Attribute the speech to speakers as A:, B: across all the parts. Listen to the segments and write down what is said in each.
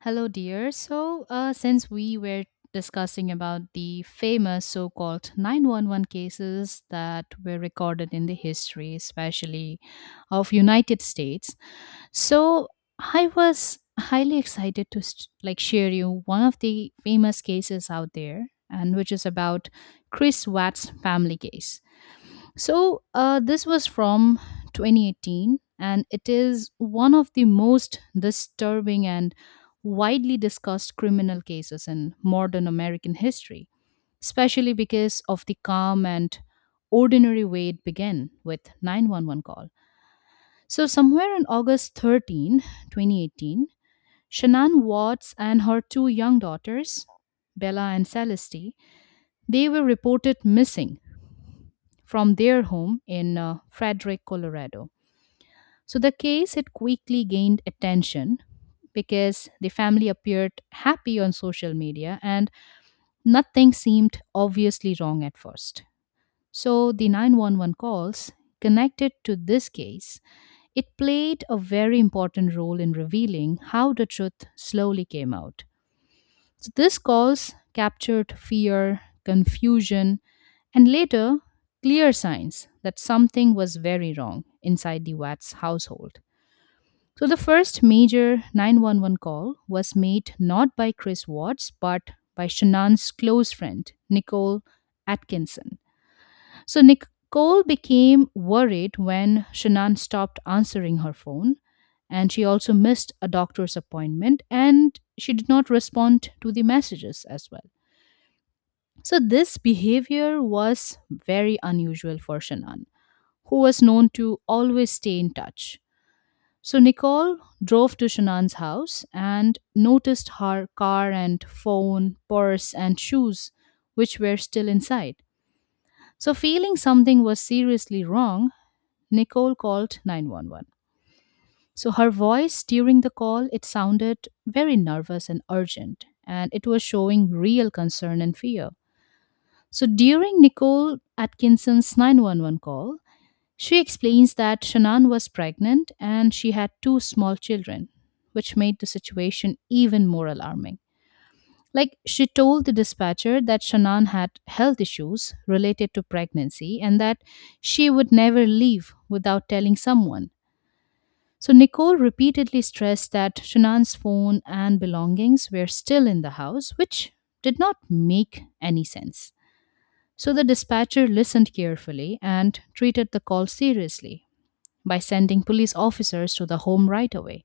A: Hello, dear. Since we were discussing about the famous so called 911 cases that were recorded in the history, especially of United States, so I was highly excited to share you one of the famous cases out there and which is about Chris Watt's family case. This was from 2018, and it is one of the most disturbing and widely discussed criminal cases in modern American history, especially because of the calm and ordinary way it began with 911 call. So, somewhere on August 13, 2018, Shannon Watts and her two young daughters, Bella and Celeste, they were reported missing from their home in Frederick, Colorado. So the case it quickly gained attention because the family appeared happy on social media and nothing seemed obviously wrong at first. So the 911 calls connected to this case, it played a very important role in revealing how the truth slowly came out. So these calls captured fear, confusion, and later clear signs that something was very wrong inside the Watts household. So the first major 911 call was made not by Chris Watts but by Shannon's close friend, Nicole Atkinson. So Nicole became worried when Shannon stopped answering her phone, and she also missed a doctor's appointment and she did not respond to the messages as well. So this behavior was very unusual for Shannon, who was known to always stay in touch. So Nicole drove to Shanann's house and noticed her car and phone, purse, and shoes, which were still inside. So, feeling something was seriously wrong, Nicole called 911. So, her voice during the call it sounded very nervous and urgent, and it was showing real concern and fear. So, during Nicole Atkinson's 911 call, she explains that Shannon was pregnant and she had two small children, which made the situation even more alarming. Like, she told the dispatcher that Shannon had health issues related to pregnancy and that she would never leave without telling someone. So, Nicole repeatedly stressed that Shanann's phone and belongings were still in the house, which did not make any sense. So the dispatcher listened carefully and treated the call seriously, by sending police officers to the home right away.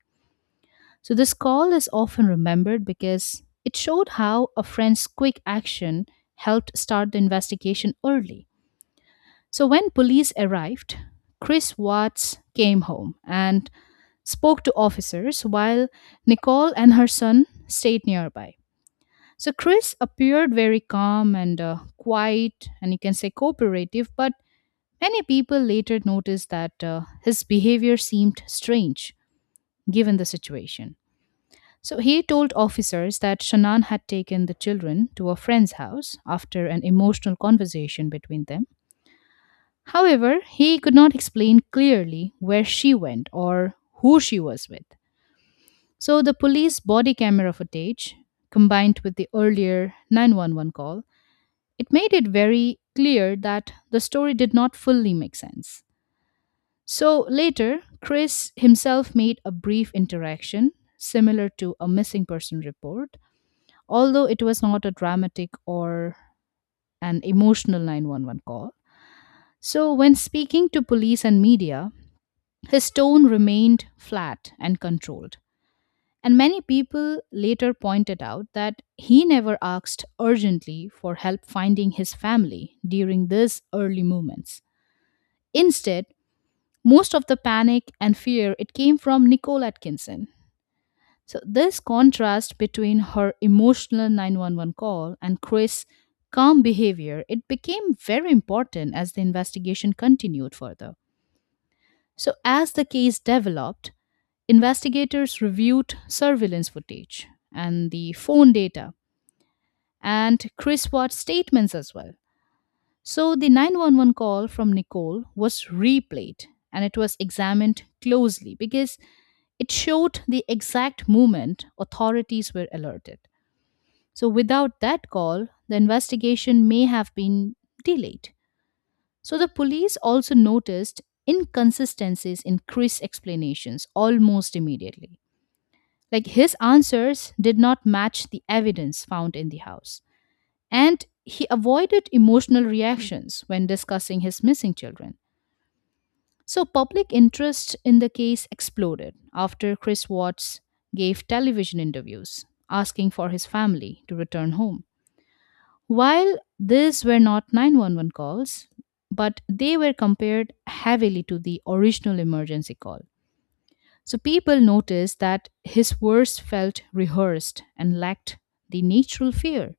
A: So, this call is often remembered because it showed how a friend's quick action helped start the investigation early. So, when police arrived, Chris Watts came home and spoke to officers while Nicole and her son stayed nearby. So, Chris appeared very calm and quiet, and you can say cooperative, but many people later noticed that his behavior seemed strange given the situation. So he told officers that Shannon had taken the children to a friend's house after an emotional conversation between them. However, he could not explain clearly where she went or who she was with. So the police body camera footage combined with the earlier 911 call, it made it very clear that the story did not fully make sense. So later, Chris himself made a brief interaction similar to a missing person report, although it was not a dramatic or an emotional 911 call. So, when speaking to police and media, his tone remained flat and controlled. And many people later pointed out that he never asked urgently for help finding his family during these early moments. Instead, most of the panic and fear it came from Nicole Atkinson. So, this contrast between her emotional 911 call and Chris' calm behavior, it became very important as the investigation continued further. So, as the case developed, investigators reviewed surveillance footage and the phone data and Chris Watt's statements as well. So, the 911 call from Nicole was replayed and it was examined closely because it showed the exact moment authorities were alerted. So, without that call, the investigation may have been delayed. So, the police also noticed inconsistencies in Chris' explanations almost immediately. Like, his answers did not match the evidence found in the house. And he avoided emotional reactions when discussing his missing children. So, public interest in the case exploded after Chris Watts gave television interviews asking for his family to return home. While these were not 911 calls, but they were compared heavily to the original emergency call. So people noticed that his words felt rehearsed and lacked the natural fear.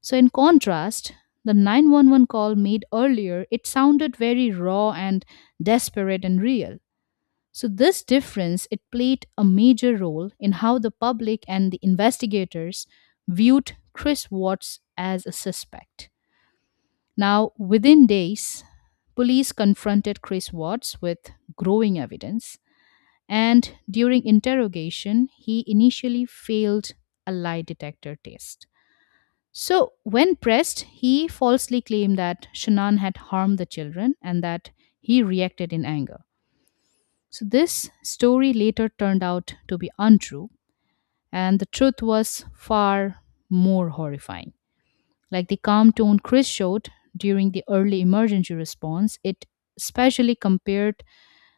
A: So, in contrast, the 911 call made earlier, it sounded very raw and desperate and real. So this difference it played a major role in how the public and the investigators viewed Chris Watts as a suspect. Now, within days, police confronted Chris Watts with growing evidence, and during interrogation, he initially failed a lie detector test. So, when pressed, he falsely claimed that Shannon had harmed the children and that he reacted in anger. So, this story later turned out to be untrue, and the truth was far more horrifying. Like, the calm tone Chris showed during the early emergency response, it especially compared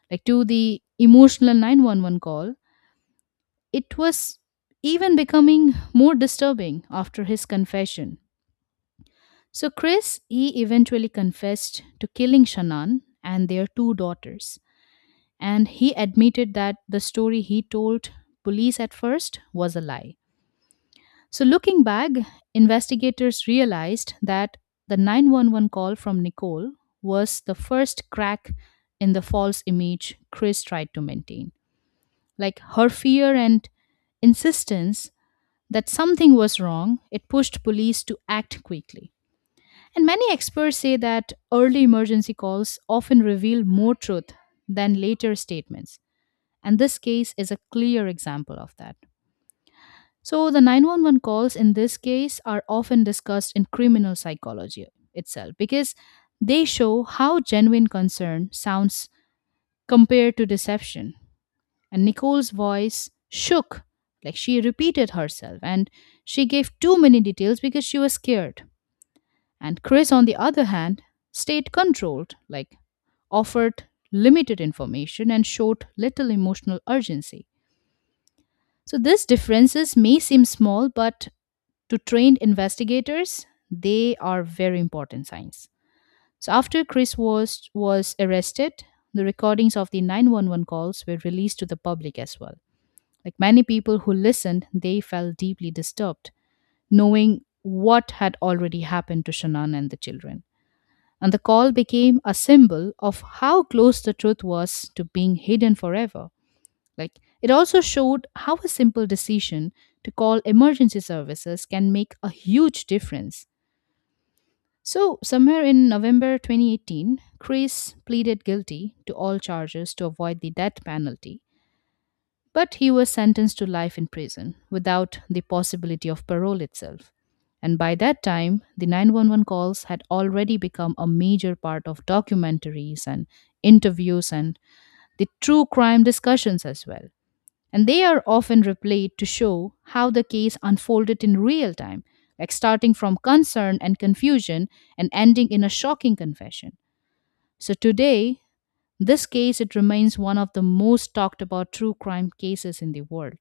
A: like to the emotional 911 call, it was even becoming more disturbing after his confession. So Chris, he eventually confessed to killing Shannon and their two daughters, and he admitted that the story he told police at first was a lie. So, looking back, investigators realized that the 911 call from Nicole was the first crack in the false image Chris tried to maintain. Like, her fear and insistence that something was wrong, it pushed police to act quickly. And many experts say that early emergency calls often reveal more truth than later statements. And this case is a clear example of that. So, the 911 calls in this case are often discussed in criminal psychology itself because they show how genuine concern sounds compared to deception. And Nicole's voice shook, like she repeated herself, and she gave too many details because she was scared. And Chris, on the other hand, stayed controlled, like offered limited information and showed little emotional urgency. So, these differences may seem small, but to trained investigators, they are very important signs. So after Chris was arrested, the recordings of the 911 calls were released to the public as well. Like, many people who listened, they felt deeply disturbed knowing what had already happened to Shannon and the children. And the call became a symbol of how close the truth was to being hidden forever. Like, it also showed how a simple decision to call emergency services can make a huge difference. So, somewhere in November 2018, Chris pleaded guilty to all charges to avoid the death penalty, but he was sentenced to life in prison without the possibility of parole itself. And by that time, the 911 calls had already become a major part of documentaries and interviews and the true crime discussions as well. And they are often replayed to show how the case unfolded in real time, like starting from concern and confusion and ending in a shocking confession. So today, this case it remains one of the most talked about true crime cases in the world.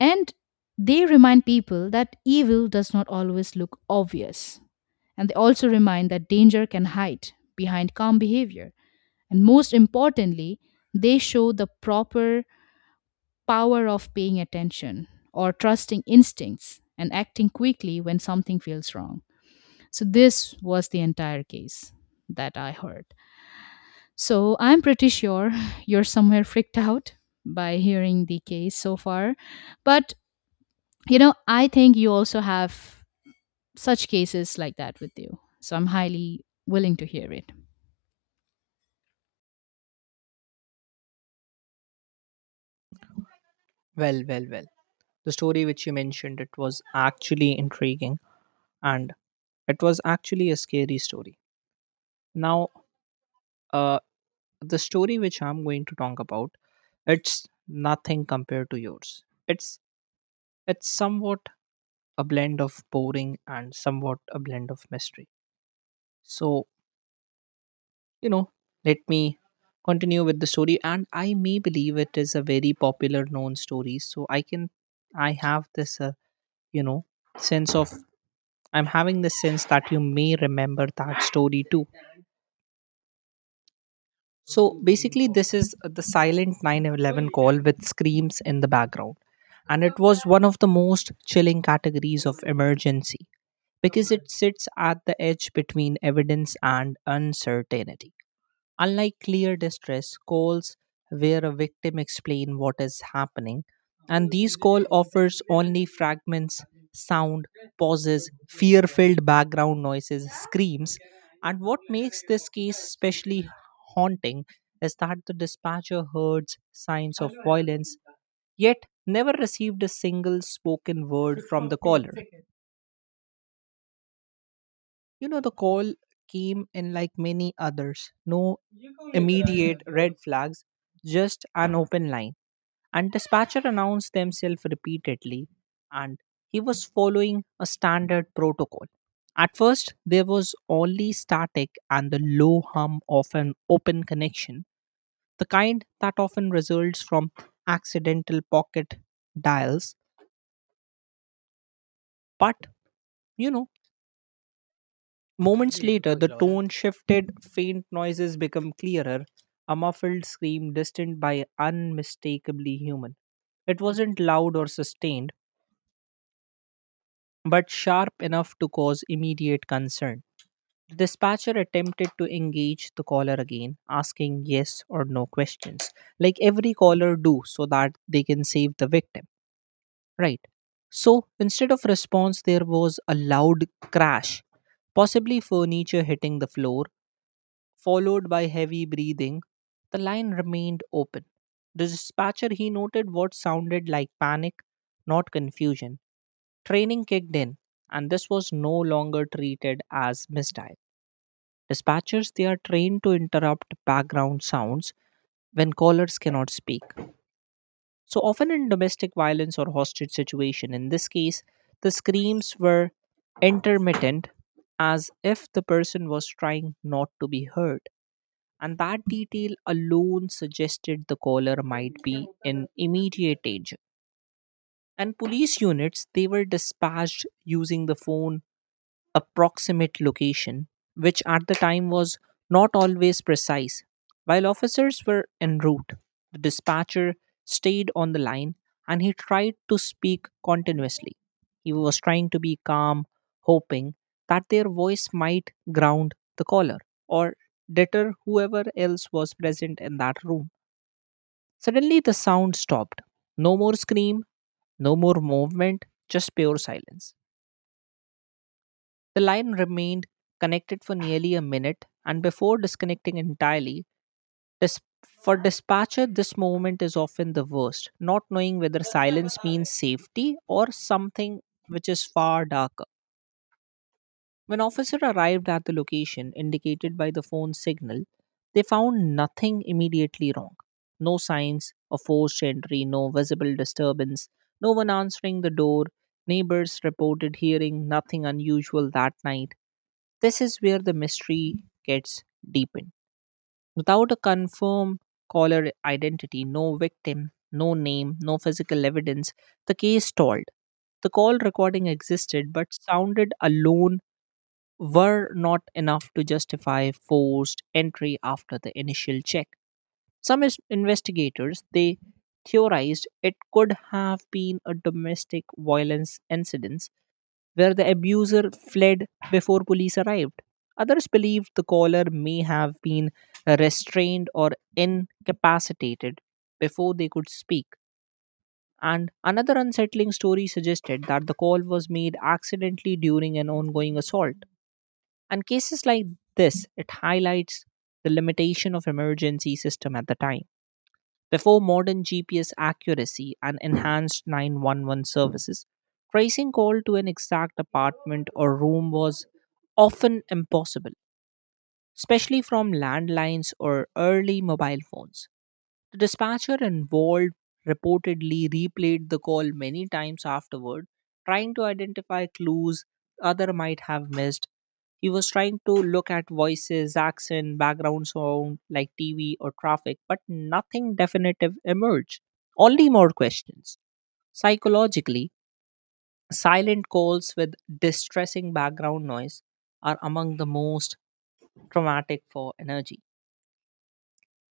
A: And they remind people that evil does not always look obvious. And they also remind that danger can hide behind calm behavior. And most importantly, they show the proper power of paying attention or trusting instincts and acting quickly when something feels wrong. So, this was the entire case that I heard. So, I'm pretty sure you're somewhere freaked out by hearing the case so far. But, you know, I think you also have such cases like that with you. So, I'm highly willing to hear it.
B: Well, well, well. The story which you mentioned, it was actually intriguing and it was actually a scary story. Now, uh, the story which I'm going to talk about, it's nothing compared to yours. It's somewhat a blend of boring and somewhat a blend of mystery. So, you know, Let me continue with the story, and I may believe it is a very popular known story. So I have this you know sense of I'm having the sense that you may remember that story too. So basically, this is the silent 911 call with screams in the background. And it was one of the most chilling categories of emergency because it sits at the edge between evidence and uncertainty. Unlike clear distress calls where a victim explain what is happening, and these call offers only fragments, sound, pauses, fear-filled background noises, screams, and what makes this case especially haunting is that the dispatcher heard signs of violence yet never received a single spoken word from the caller. You know, the call came in like many others. No immediate red flags, just an open line. And dispatcher announced themselves repeatedly, and he was following a standard protocol. At first, there was only static and the low hum of an open connection, the kind that often results from accidental pocket dials. But, you know, Moments later, the tone shifted, faint noises became clearer, a muffled scream, distant by unmistakably human. It wasn't loud or sustained, but sharp enough to cause immediate concern. The dispatcher attempted to engage the caller again, asking yes or no questions, like every caller do so that they can save the victim. Right. So instead of response, there was a loud crash, possibly furniture hitting the floor followed by heavy breathing, the line remained open. The dispatcher he noted what sounded like panic, not confusion. Training kicked in, and this was no longer treated as misdial. Dispatchers they are trained to interrupt background sounds when callers cannot speak. So often in domestic violence or hostage situation, in this case, the screams were intermittent as if the person was trying not to be heard, and that detail alone suggested the caller might be in immediate danger. And police units, they were dispatched using the phone approximate location, which at the time was not always precise. While officers were en route, the dispatcher stayed on the line and he tried to speak continuously. He was trying to be calm, hoping that their voice might ground the caller or deter whoever else was present in that room. Suddenly, the sound stopped. No more scream, no more movement, just pure silence. The line remained connected for nearly a minute, and before disconnecting entirely, dis- for dispatcher, this moment is often the worst, not knowing whether silence means safety or something which is far darker. When officer arrived at the location indicated by the phone signal, they found nothing immediately wrong. No signs of forced entry, no visible disturbance, no one answering the door. Neighbors reported hearing nothing unusual that night. This is where the mystery gets deepened. Without a confirmed caller identity, no victim, no name, no physical evidence, the case stalled. The call recording existed but sounded alone were not enough to justify forced entry after the initial check. Investigators they theorized it could have been a domestic violence incident where the abuser fled before police arrived. Others believed the caller may have been restrained or incapacitated before they could speak. And another unsettling story suggested that the call was made accidentally during an ongoing assault, and cases like this, it highlights the limitation of emergency system at the time. Before modern GPS accuracy and enhanced 911 services, tracing call to an exact apartment or room was often impossible, especially from landlines or early mobile phones. The dispatcher involved reportedly replayed the call many times afterward, trying to identify clues other might have missed. He was trying to look at voices, accent, background sound like TV or traffic, but nothing definitive emerged. Only more questions. Psychologically, silent calls with distressing background noise are among the most traumatic for energy.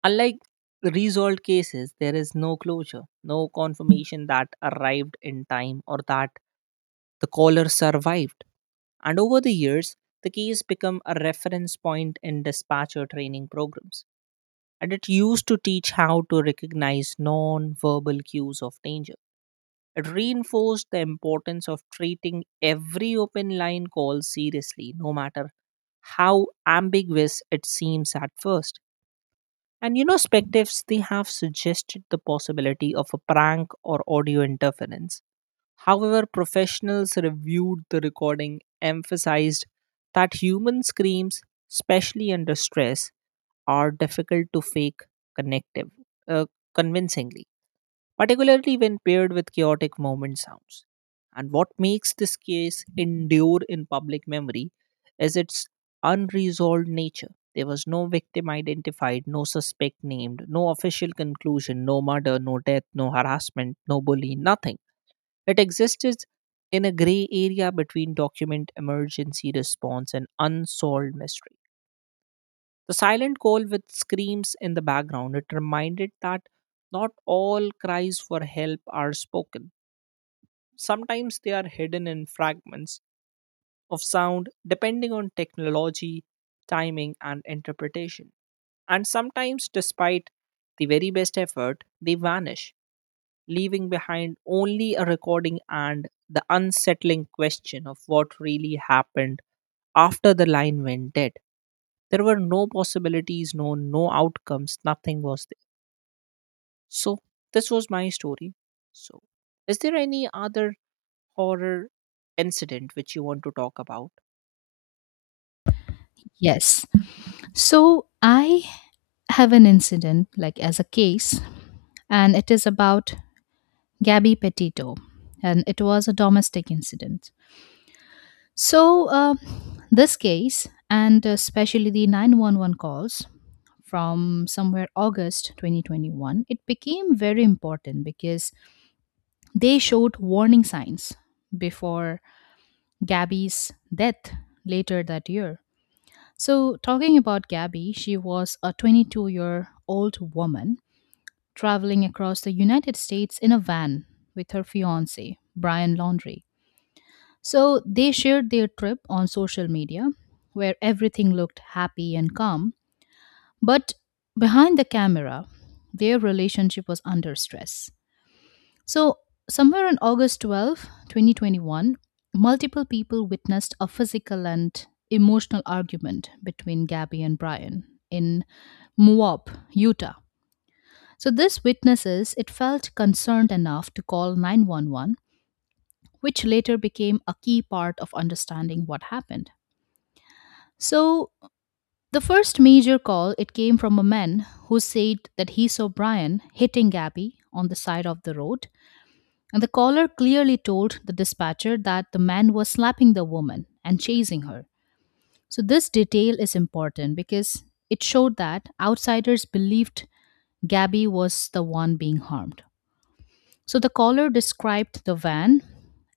B: Unlike resolved cases, there is no closure, no confirmation that arrived in time or that the caller survived. And over the years, the case become a reference point in dispatcher training programs. And it used to teach how to recognize non-verbal cues of danger. It reinforced the importance of treating every open line call seriously, no matter how ambiguous it seems at first. And you know, spectives they have suggested the possibility of a prank or audio interference. However, professionals reviewed the recording, emphasized that human screams, especially under stress, are difficult to fake connective, uh, convincingly particularly when paired with chaotic moment sounds. And what makes this case endure in public memory is its unresolved nature. There was no victim identified, no suspect named, no official conclusion, no murder, no death, no harassment, no bully, nothing. It existed in a gray area between document emergency response and unsolved mystery. The silent call with screams in the background, it reminded that not all cries for help are spoken. Sometimes they are hidden in fragments of sound depending on technology, timing, and interpretation. And sometimes, despite the very best effort, they vanish, leaving behind only a recording and the unsettling question of what really happened after the line went dead. There were no possibilities, no outcomes, nothing was. So this was my story. So is there any other horror incident which you want to talk about?
A: Yes. So, I have an incident, like as a case, and it is about Gabby Petito, and it was a domestic incident. So, uh, this case, and especially the 911 calls from somewhere August 2021, it became very important because they showed warning signs before Gabby's death later that year. So, talking about Gabby, she was a 22-year-old year old woman traveling across the United States in a van with her fiance, Brian Laundry. So they shared their trip on social media, where everything looked happy and calm. But behind the camera, their relationship was under stress. So, somewhere on August 12, 2021, multiple people witnessed a physical and emotional argument between Gabby and Brian in Moab, Utah. So, this witnesses it felt concerned enough to call 911, which later became a key part of understanding what happened. So, the first major call it came from a man who said that he saw Brian hitting Gabby on the side of the road, and the caller clearly told the dispatcher that the man was slapping the woman and chasing her. So, this detail is important because it showed that outsiders believed Gabby was the one being harmed. So, the caller described the van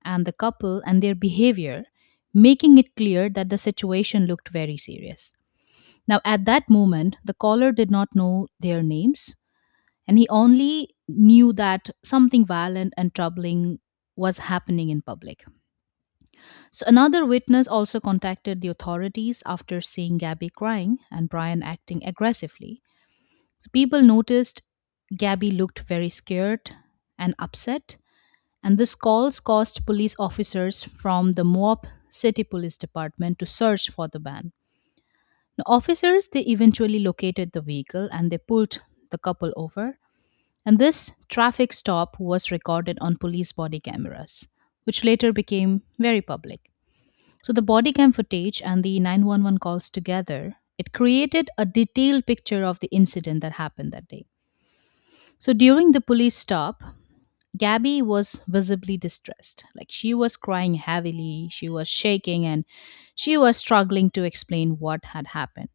A: and the couple and their behavior, making it clear that the situation looked very serious. Now, at that moment, the caller did not know their names, and he only knew that something violent and troubling was happening in public. So, another witness also contacted the authorities after seeing Gabby crying and Brian acting aggressively. So, people noticed Gabby looked very scared and upset, and this calls caused police officers from the Moab City Police Department to search for the van. The officers they eventually located the vehicle and they pulled the couple over. And this traffic stop was recorded on police body cameras, which later became very public. So the body cam footage and the 911 calls together, it created a detailed picture of the incident that happened that day. So during the police stop, Gabby was visibly distressed. Like she was crying heavily, she was shaking, and she was struggling to explain what had happened.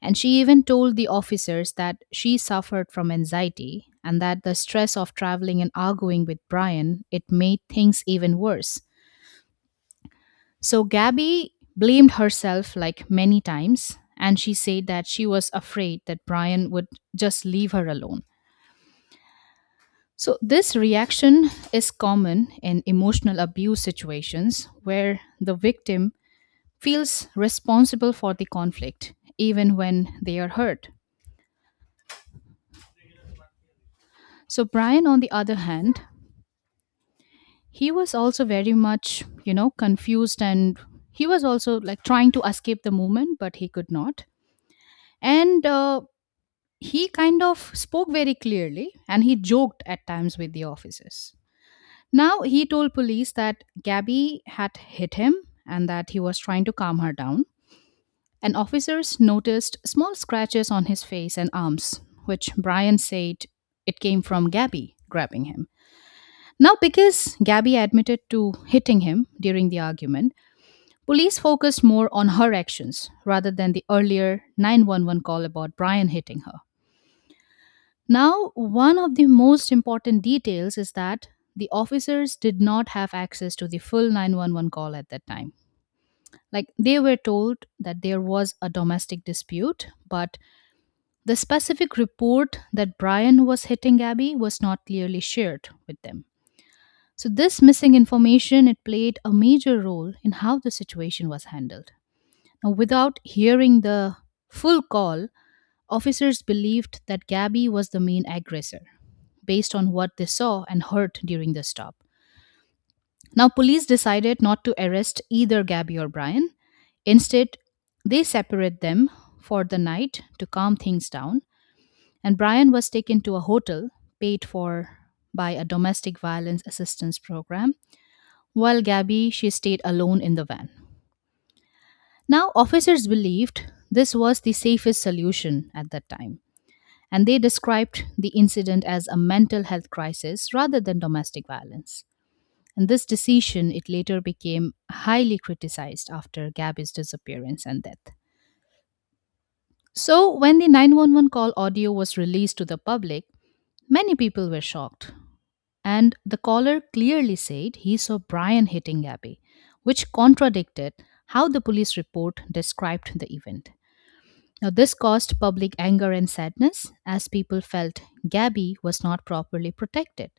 A: And she even told the officers that she suffered from anxiety and that the stress of traveling and arguing with Brian, it made things even worse. So Gabby blamed herself like many times and she said that she was afraid that Brian would just leave her alone. So this reaction is common in emotional abuse situations where the victim feels responsible for the conflict even when they are hurt. So Brian, on the other hand, he was also very much, you know, confused, and he was also like trying to escape the movement, but he could not, and he kind of spoke very clearly and he joked at times with the officers. Now he told police that Gabby had hit him and that he was trying to calm her down, and officers noticed small scratches on his face and arms, which Brian said it came from Gabby grabbing him. Now, because Gabby admitted to hitting him during the argument, police focused more on her actions rather than the earlier 911 call about Brian hitting her. Now, one of the most important details is that the officers did not have access to the full 911 call at that time. Like, they were told that there was a domestic dispute, but the specific report that Brian was hitting Abby was not clearly shared with them. So this missing information it played a major role in how the situation was handled. Now, without hearing the full call, officers believed that Gabby was the main aggressor, based on what they saw and heard during the stop. Now, police decided not to arrest either Gabby or Brian. Instead, they separate them for the night to calm things down, and Brian was taken to a hotel paid for by a domestic violence assistance program, while Gabby she stayed alone in the van. Now, officers believed this was the safest solution at that time, and they described the incident as a mental health crisis rather than domestic violence. And this decision, it later became highly criticized after Gabby's disappearance and death. So, when the 911 call audio was released to the public, many people were shocked. And the caller clearly said he saw Brian hitting Gabby, which contradicted how the police report described the event. Now, this caused public anger and sadness as people felt Gabby was not properly protected.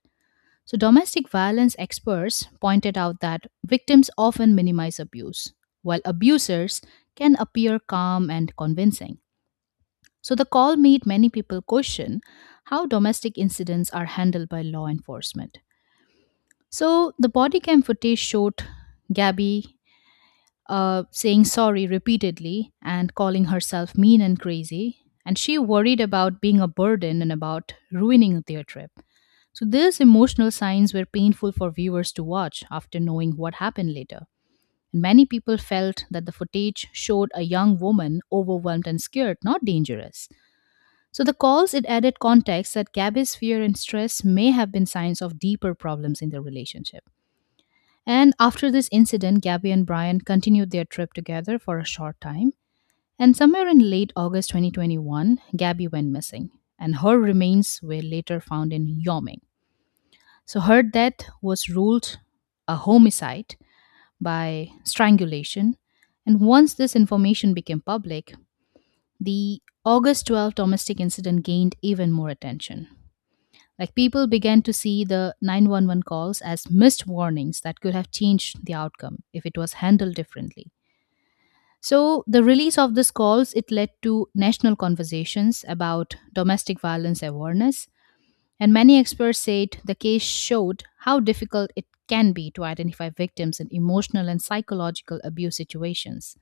A: So, domestic violence experts pointed out that victims often minimize abuse, while abusers can appear calm and convincing. So, the call made many people question how domestic incidents are handled by law enforcement. So, the body cam footage showed Gabby saying sorry repeatedly and calling herself mean and crazy. And she worried about being a burden and about ruining their trip. So, these emotional signs were painful for viewers to watch after knowing what happened later. Many people felt that the footage showed a young woman overwhelmed and scared, not dangerous. So, the calls it added context that Gabby's fear and stress may have been signs of deeper problems in their relationship. And after this incident, Gabby and Brian continued their trip together for a short time. And somewhere in late August 2021, Gabby went missing, and her remains were later found in Yoming. So her death was ruled a homicide by strangulation. And once this information became public, the August 12 domestic incident gained even more attention. Like people began to see the 911 calls as missed warnings that could have changed the outcome if it was handled differently. So the release of these calls it led to national conversations about domestic violence awareness, and many experts said the case showed how difficult it can be to identify victims in emotional and psychological abuse situations.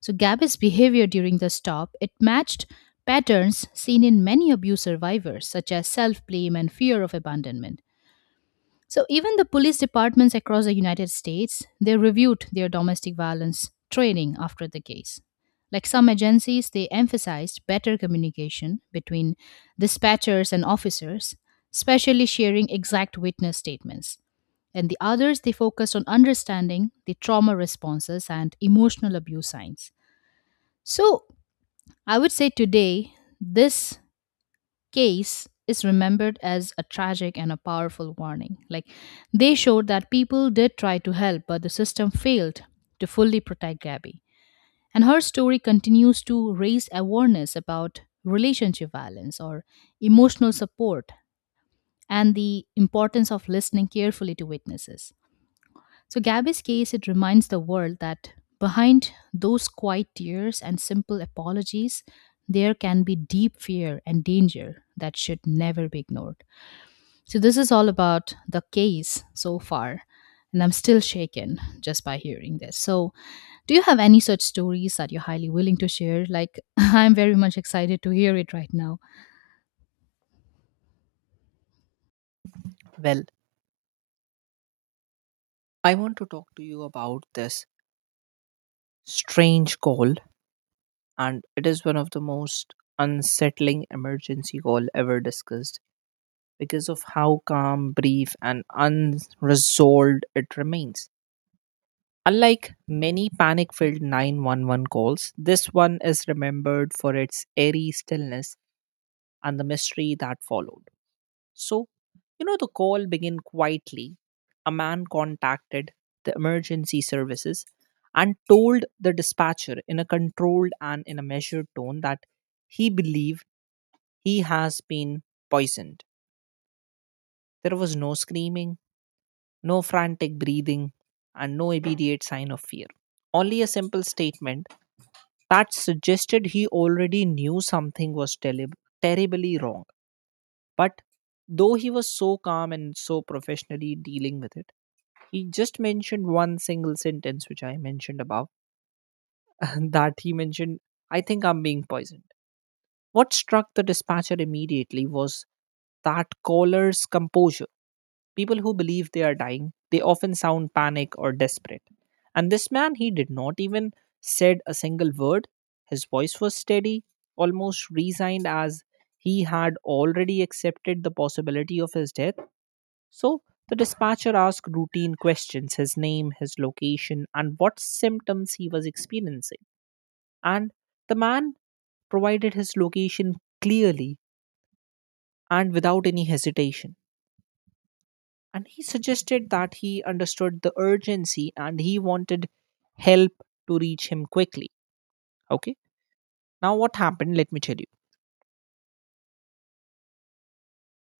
A: So Gabby's behavior during the stop it matched patterns seen in many abuse survivors such as self-blame and fear of abandonment. So even the police departments across the United States, they reviewed their domestic violence training after the case. Like some agencies, they emphasized better communication between dispatchers and officers, especially sharing exact witness statements. And the others, they focused on understanding the trauma responses and emotional abuse signs. So I would say today, this case is remembered as a tragic and a powerful warning. Like they showed that people did try to help, but the system failed to fully protect Gabby. And her story continues to raise awareness about relationship violence or emotional support and the importance of listening carefully to witnesses. So, Gabby's case, it reminds the world that behind those quiet tears and simple apologies, there can be deep fear and danger that should never be ignored. So, this is all about the case so far, and I'm still shaken just by hearing this. So, do you have any such stories that you're highly willing to share? Like, I'm very much excited to hear it right now.
B: Well, I want to talk to you about this strange call, and it is one of the most unsettling emergency call ever discussed because of how calm, brief and unresolved it remains. Unlike many panic filled 911 calls, this one is remembered for its eerie stillness and the mystery that followed. So, you know, the call began quietly. A man contacted the emergency services and told the dispatcher in a controlled and in a measured tone that he believed he has been poisoned. There was no screaming, no frantic breathing, and no immediate sign of fear. Only a simple statement that suggested he already knew something was terribly wrong. But though he was so calm and so professionally dealing with it, he just mentioned one single sentence which I mentioned above and that he mentioned, I think I'm being poisoned. What struck the dispatcher immediately was that caller's composure. People who believe they are dying they often sound panic or desperate, and this man he did not even said a single word. His voice was steady, almost resigned as he had already accepted the possibility of his death. So the dispatcher asked routine questions, his name, his location, and what symptoms he was experiencing. And the man provided his location clearly and without any hesitation. And he suggested that he understood the urgency and he wanted help to reach him quickly. Okay. Now, what happened? Let me tell you.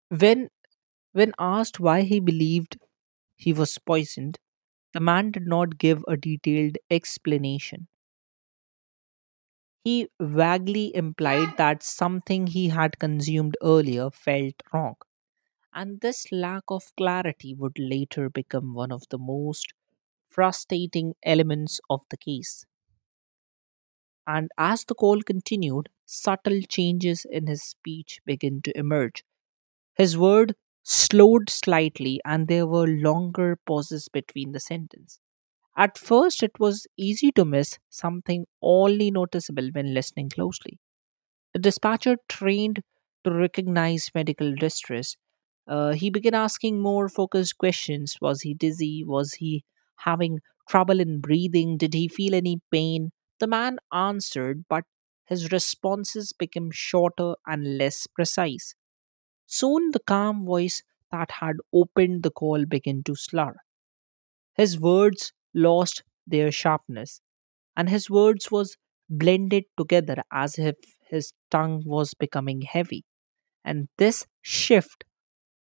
B: When when asked why he believed he was poisoned, the man did not give a detailed explanation. He vaguely implied that something he had consumed earlier felt wrong, and this lack of clarity would later become one of the most frustrating elements of the case. And as the call continued, subtle changes in his speech began to emerge. His word slowed slightly, and there were longer pauses between the sentences. At first, it was easy to miss, something only noticeable when listening closely. The dispatcher trained to recognize medical distress. He began asking more focused questions. Was he dizzy? Was he having trouble in breathing? Did he feel any pain? The man answered, but his responses became shorter and less precise. Soon, the calm voice that had opened the call began to slur. His words lost their sharpness, and his words was blended together as if his tongue was becoming heavy, and this shift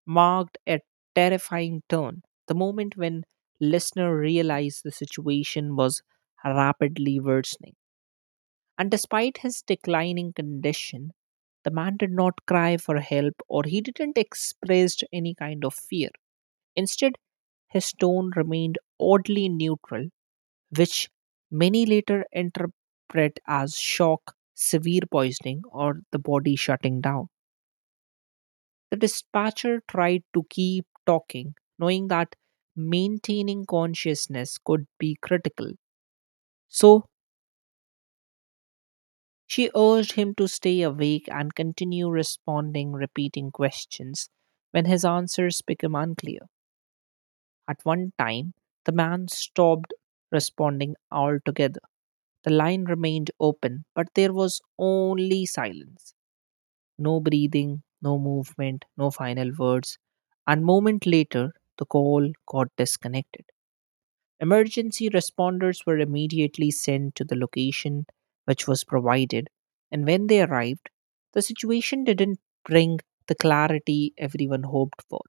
B: marked a terrifying turn, the moment when listener realized the situation was rapidly worsening. And despite his declining condition, the man did not cry for help or he didn't express any kind of fear. Instead, his tone remained oddly neutral, which many later interpret as shock, severe poisoning, or the body shutting down. The dispatcher tried to keep talking, knowing that maintaining consciousness could be critical. So she urged him to stay awake and continue responding, repeating questions when his answers become unclear. At one time, the man stopped responding altogether. The line remained open, but there was only silence. No breathing, no movement, no final words. And moment later, the call got disconnected. Emergency responders were immediately sent to the location which was provided, and when they arrived, the situation didn't bring the clarity everyone hoped for.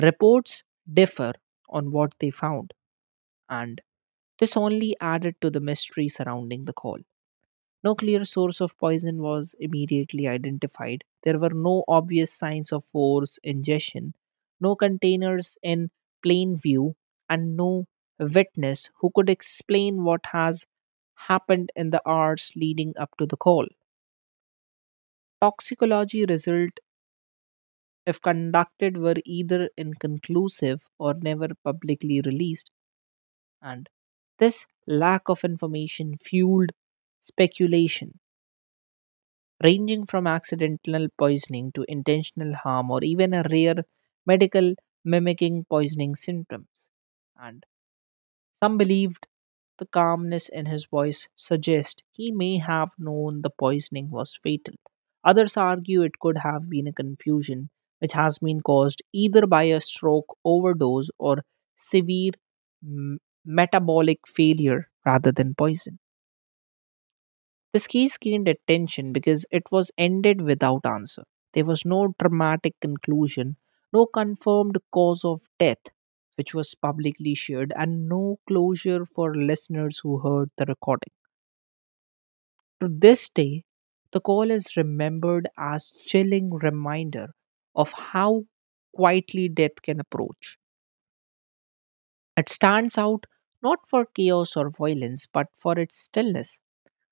B: Reports differ on what they found, and this only added to the mystery surrounding the call. No clear source of poison was immediately identified. There were no obvious signs of force ingestion, no containers in plain view, and no witness who could explain what has happened in the hours leading up to the call. Toxicology results, if conducted, were either inconclusive or never publicly released. And this lack of information fueled speculation, ranging from accidental poisoning to intentional harm or even a rare medical mimicking poisoning symptoms. And some believed the calmness in his voice suggests he may have known the poisoning was fatal. Others argue it could have been a confusion which has been caused either by a stroke overdose or severe m- metabolic failure rather than poison. Pesquise gained attention because it was ended without answer. There was no dramatic conclusion, no confirmed cause of death, which was publicly shared, and no closure for listeners who heard the recording. To this day, the call is remembered as chilling reminder of how quietly death can approach. It stands out not for chaos or violence, but for its stillness.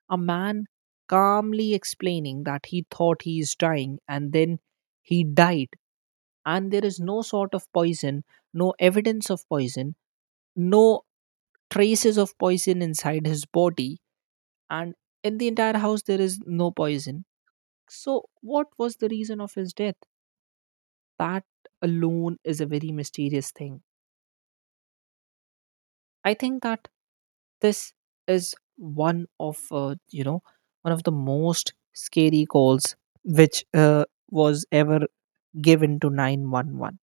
B: A man calmly explaining that he thought he is dying and then he died, and there is no sort of poison, no evidence of poison, no traces of poison inside his body, and in the entire house there is no poison. So, what was the reason of his death? That alone is a very mysterious thing. I think that this is one of one of the most scary calls which was ever given to 911.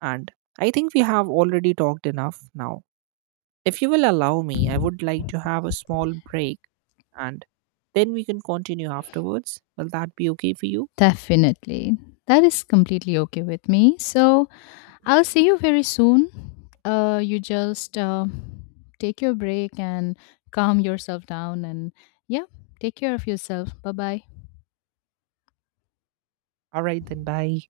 B: And I think we have already talked enough now. If you will allow me, I would like to have a small break and then we can continue afterwards. Will that be okay for you?
A: Definitely. That is completely okay with me. So, I'll see you very soon. You just take your break and calm yourself down, and yeah, take care of yourself. Bye bye.
B: All right, then bye.